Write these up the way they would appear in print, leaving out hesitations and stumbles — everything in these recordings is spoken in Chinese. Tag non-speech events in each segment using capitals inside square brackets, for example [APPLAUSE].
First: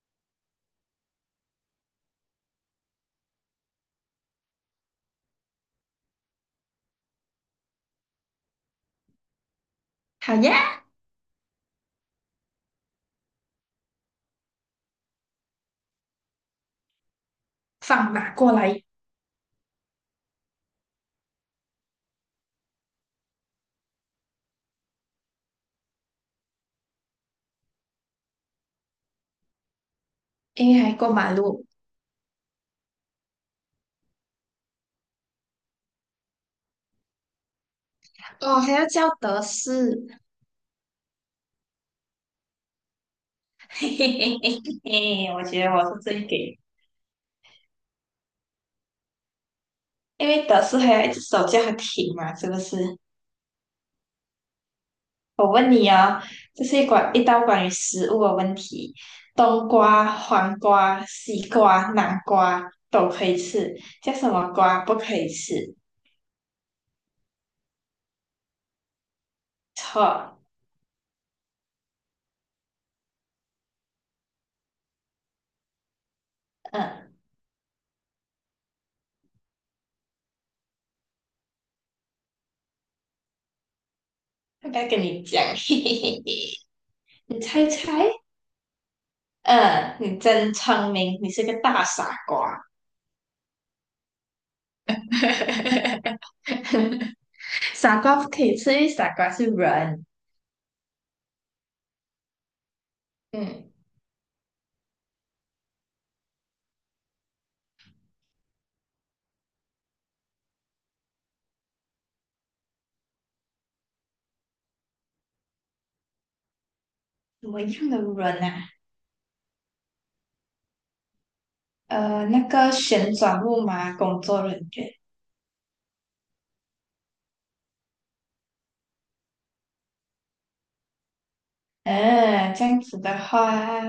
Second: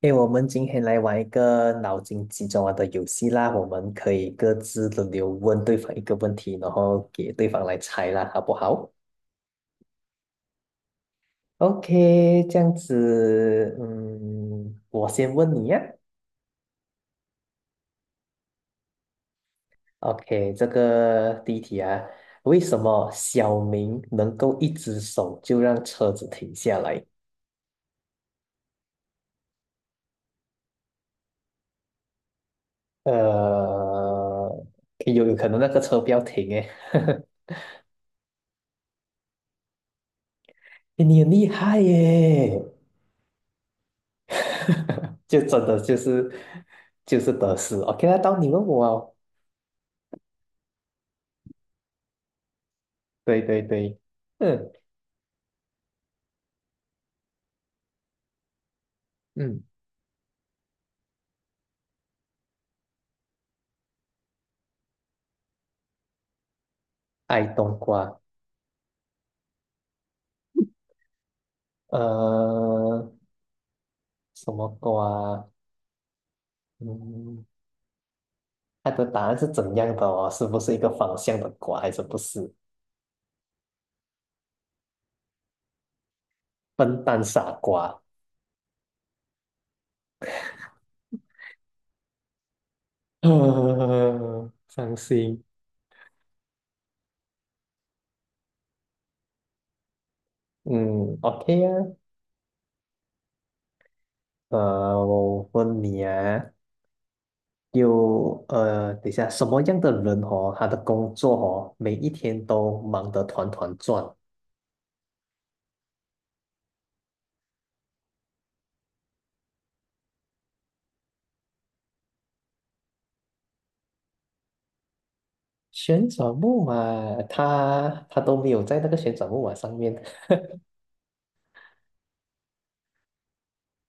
诶，我们今天来玩一个脑筋急转弯的游戏啦，我们可以各自轮流问对方一个问题，然后给对方来猜啦，好不好好呀，？OK，这样子，嗯，我先问你呀。放马过来，OK，这个第一题啊，为什么小明能够一只手就让车子停下来？因为还过马路呃，有可能那个车不要停诶，[LAUGHS] 哦，还要叫德士，诶你很厉害耶！[LAUGHS] 嘿嘿嘿嘿嘿就我真觉得的我就是最是给，得失。OK，那到你问我哦。因为德士还有一只手叫它停嘛，是不是？对对对，嗯我问你哦，这是一关一道关于食物的问题，嗯，冬瓜、黄瓜、西瓜、南瓜都可以吃，叫什么瓜不可以吃？爱冬瓜，错。呃，什么瓜啊？嗯，嗯，它的答案是怎样的哦？是不是一个方向的瓜，还是不是？要不要跟你讲？[LAUGHS] 嘿嘿嘿嘿，笨蛋你傻猜瓜，猜。嗯，你真聪明，你是个大傻瓜。[LAUGHS] 伤心。[LAUGHS] 傻瓜不可以吃，因为傻瓜是人。嗯，OK 啊，嗯，我问你啊，等一下，什么样的人哦，他的工作哦，每一天都忙得团团转？什么样的人啊？那个旋转木马工作人员。旋转木马，他都没有在那个旋转木马上面，嗯，这样子的话，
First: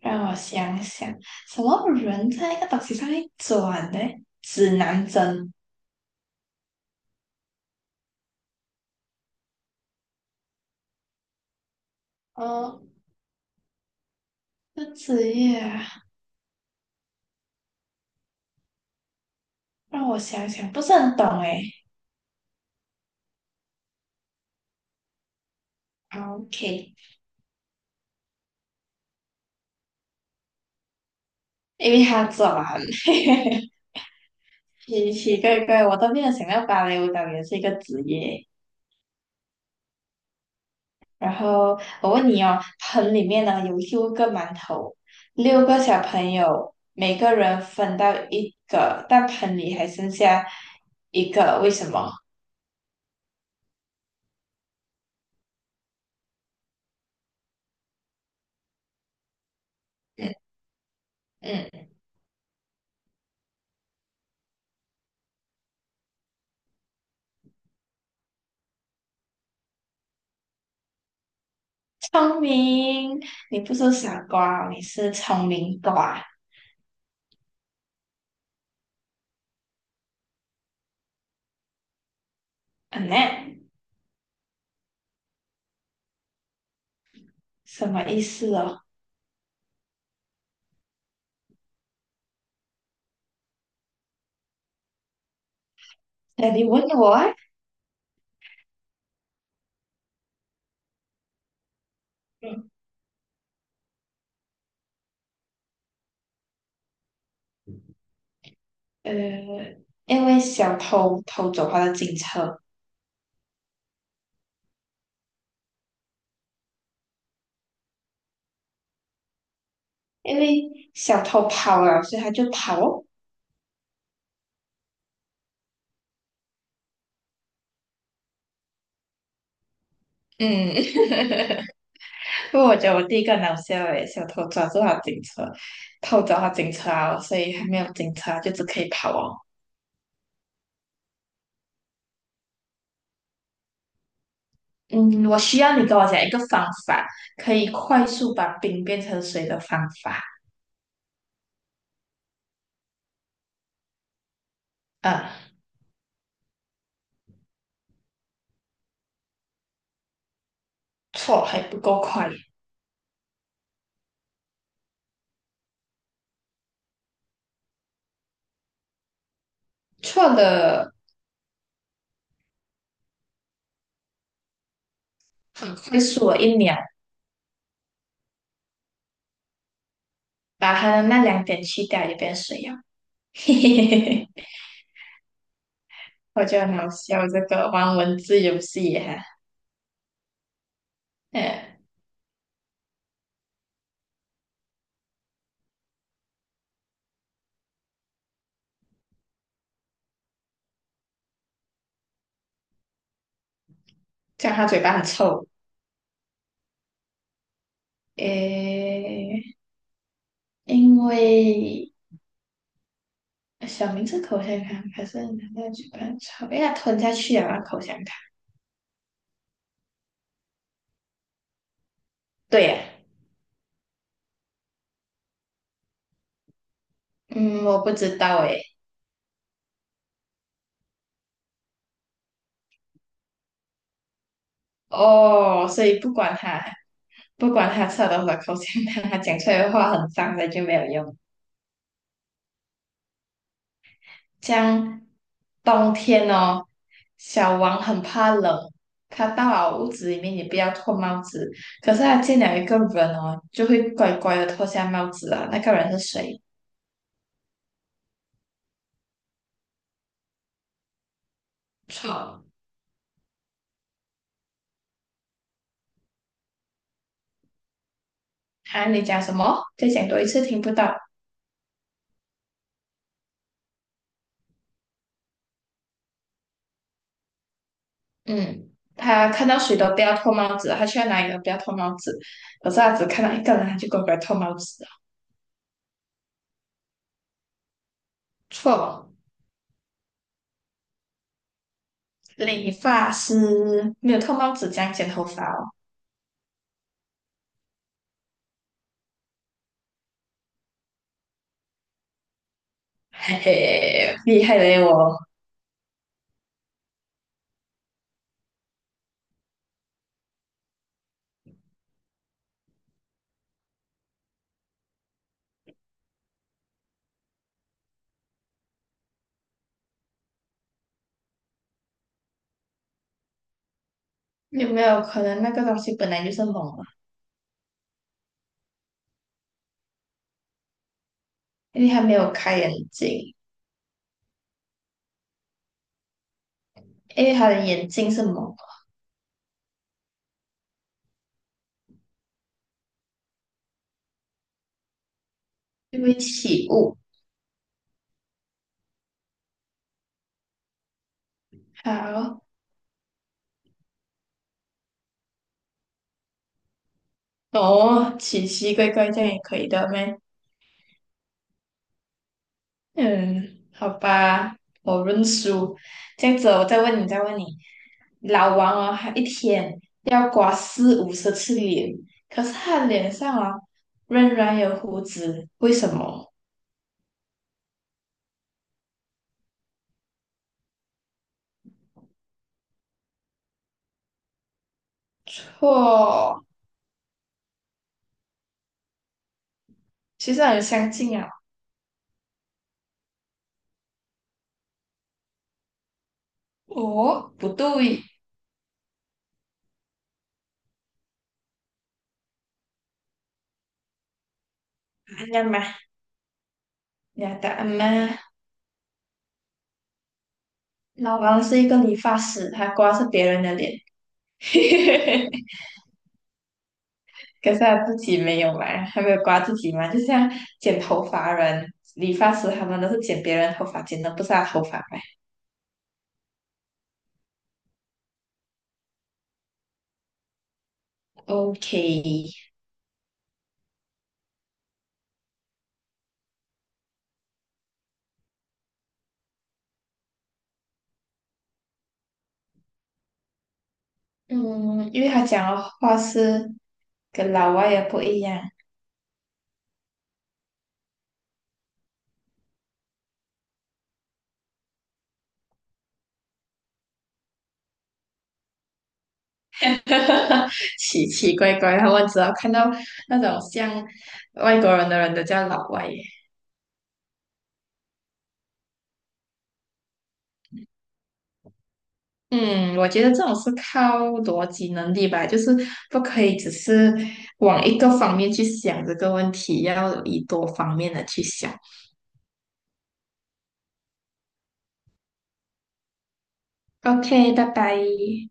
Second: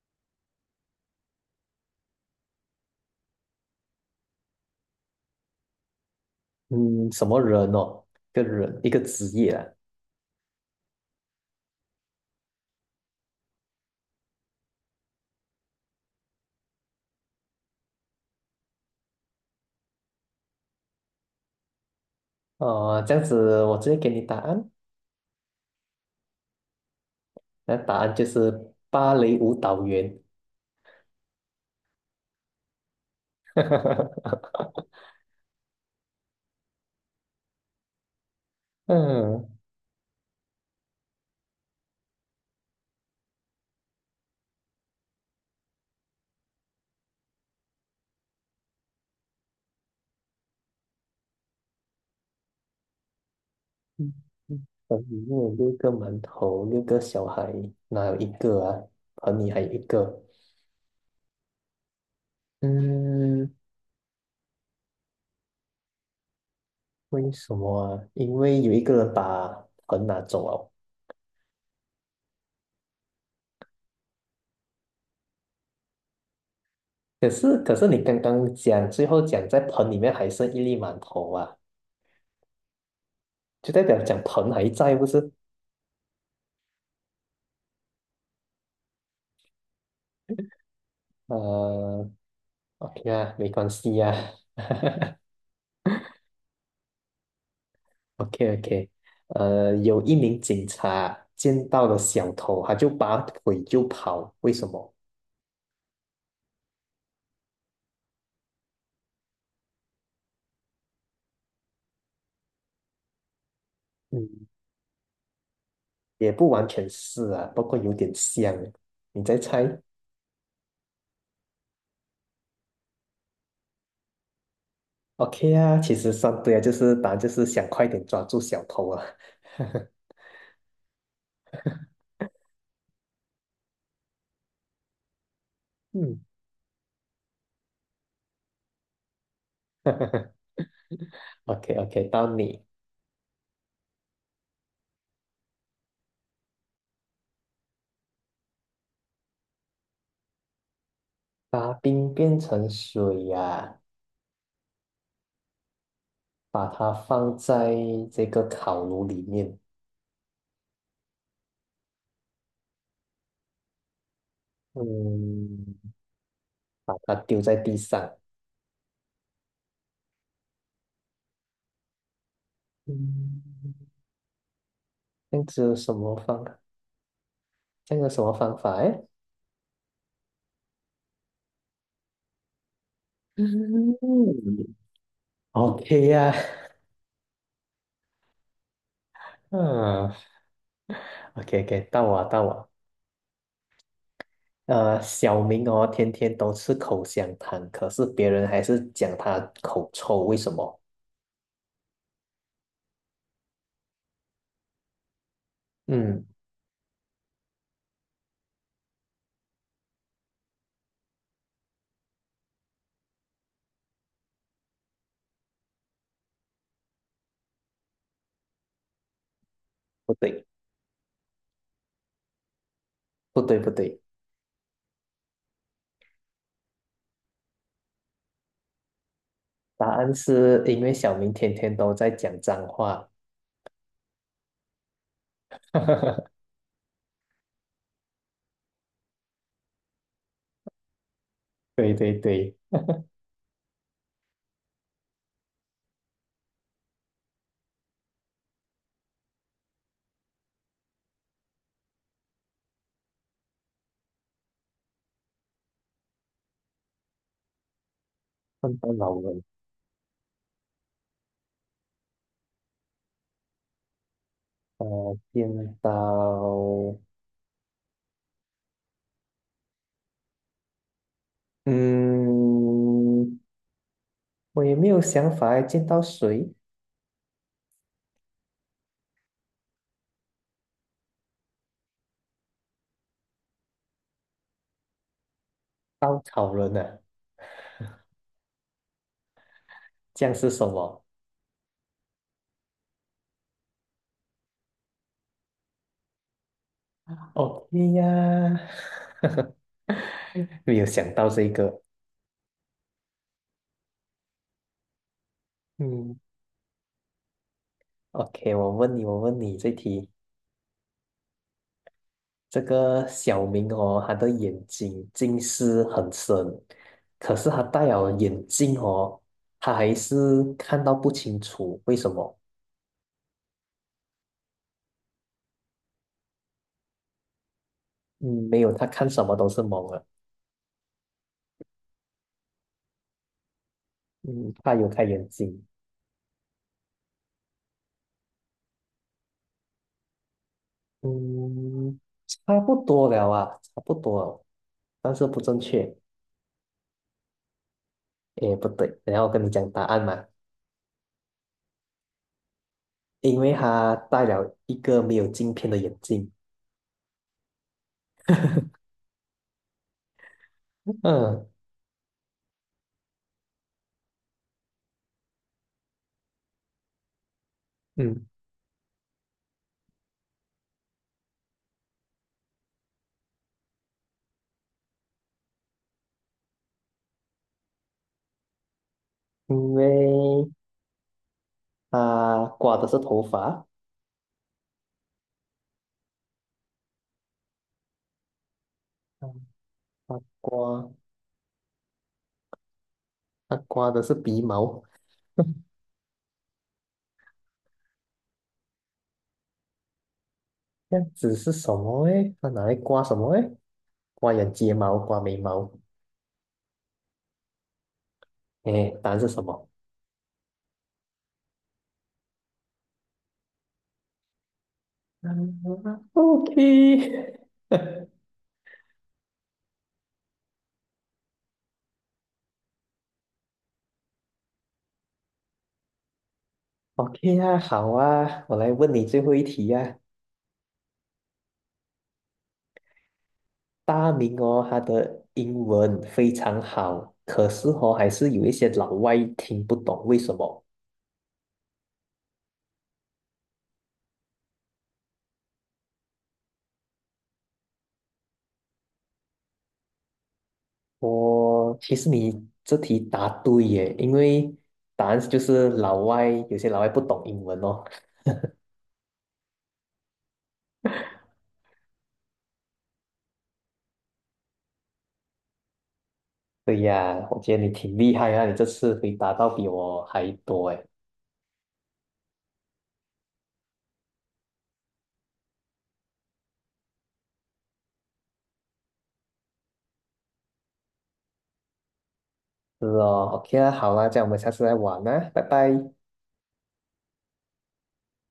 让我想想，什么人在一个东西上面转呢？指南针。嗯，什么人哦，一个人一个职业啊，哦，这职业啊，让我想想，不是很懂诶。哦，这样子我直接给你答案，OK，那答案就是芭蕾舞蹈员，因为他转，[LAUGHS] [LAUGHS] 奇奇怪怪，我都没有想到芭蕾舞蹈员是一个职业。嗯，嗯然后我问你哦，盆里面呢有六个馒头，六个小朋友，每个人分到一个，但盆里还剩下一个，为什么？嗯盆里面有六个馒头，六个小孩，哪有一个啊？盆里还有一个，嗯嗯，嗯，为什么啊？因为有一个人把盆拿走了。聪明，你不是傻瓜哦你是聪明瓜。可是你刚刚讲，最后讲在盆里面还剩一粒馒头啊，嗯呢，就代表讲盆还在，不是？什么意思哦？呃，OK 啊，没关系啊 那你问我啊？[LAUGHS]，OK OK。有一名警察见到了小偷，嗯，他就拔腿就跑，为什么？呃，因为小偷偷走他的警车，嗯，也不完全是啊，不过有点像。你再猜因为小偷跑了，所以他就跑哦。？OK 啊，其实算对啊，就是答案就是想快点抓住小偷啊。[LAUGHS] 嗯，[LAUGHS] 不过我觉得我第一个很好笑诶，小偷抓住他警车，嗯 偷走他警车啊，所以还没有警车就只可以跑哦。[LAUGHS]，OK OK，到你。嗯，我需要你跟我讲一个方法，可以快速把冰变成水的方法。把冰变成水呀、啊，把它放在这个烤炉里面，错还不够快，嗯，把它丢在地上，错了嗯，这样子有很什快么速了一方？秒，这样有什么方法？哎，把它的那两点去掉就变水了。[LAUGHS] 嘿嘿嗯嘿嘿，，OK 呀、我觉得很好笑这个玩文字游戏哈。嗯，OK 嗯，OK，到我到我，小明哦，天天都吃口香糖，可是别人还是讲他口臭，为什么？这样他嘴巴很臭。嗯，诶，因为小明是口香糖，可是拿在嘴巴抽，哎呀，吞下去啊，口香糖。不对，对呀、不对，不对，嗯，我不知道诶。答案是因为小明天天都在讲脏话。哦，所以不管 [LAUGHS] 他吃了多少口香糖，他讲出来的话很脏的就没有用。对对对，像冬天哦，小王很怕冷，他到了屋子里面也不要脱帽子，可是他见了一个人哦，就会乖乖的脱下帽子啊。那个人是谁？看到老人，错。见到，啊，你讲什么？再讲多一次，听不到。嗯，我也没有想法诶见到谁？嗯，他看到谁都不要脱帽子，他去到哪里都不要脱帽子。可是他只看到一个人，他就乖乖脱帽子了。稻草人啊，错，这样是什么理发师没有脱帽子这样剪头发哦，？OK 呀，[LAUGHS] 没有想到这个。嘿嘿，厉害嘞我。嗯，OK，我问你，我问你这题，这个小明哦，他的眼睛近视很深，可是他戴了眼镜哦，他还是看到不清楚，为什么？有没有可能那个东西本来就是蒙啊？嗯，没有，他看什么都是蒙了。因为他没有开眼睛，嗯，他有开眼睛。因为他的眼睛是蒙的，嗯，差不多了啊，差不多了，但是不正确。就会起雾。诶，不对，等一下我跟你讲答案嘛，好，因为他戴了一个没有镜片的眼镜。哦，奇奇怪怪这样也可以的咩？嗯嗯，好吧，我认输。这样子，我再问你，嗯，老王哦，他一天要刮四五十次脸，可是他脸上哦仍然有胡子，为什么？因为他刮的是头发，错，嗯他其实很相刮近啊。他刮的是鼻毛，[LAUGHS] 哦，不对，这样子是什么诶？他拿来刮什么诶？刮眼睫毛，刮哎眉呀妈，毛。你的答案吗？诶，答案是什么？老王是一个理发师，他刮是别人的脸。[LAUGHS] 嗯，OK，OK 可是他自己没有嘛，还没有刮自己嘛，就像剪头发人、理发师他们都是剪别人头发，剪的不是他头发嘛。[LAUGHS] 啊，好啊，我来问你最后一题呀、OK，大明哦，他的英文非常好，可是哦，还是有一些老外听不懂，为什么？嗯，因为他讲的话是跟老外也不一样，我其实你这题答对耶，因为答案就是老外，有些老外不懂英文哦。[LAUGHS] 奇奇怪怪，他们只要看到那种像外国人的人都叫老外耶。对呀，我觉得你挺厉害啊，你这次回答到比我还多哎。嗯，我觉得这种是靠逻辑能力吧，就是不可以只是往一个方面去想这个问题，要以多方面的去想。是哦，OK 啊，好啊，这样我们下次再玩啊，拜拜。OK, bye bye.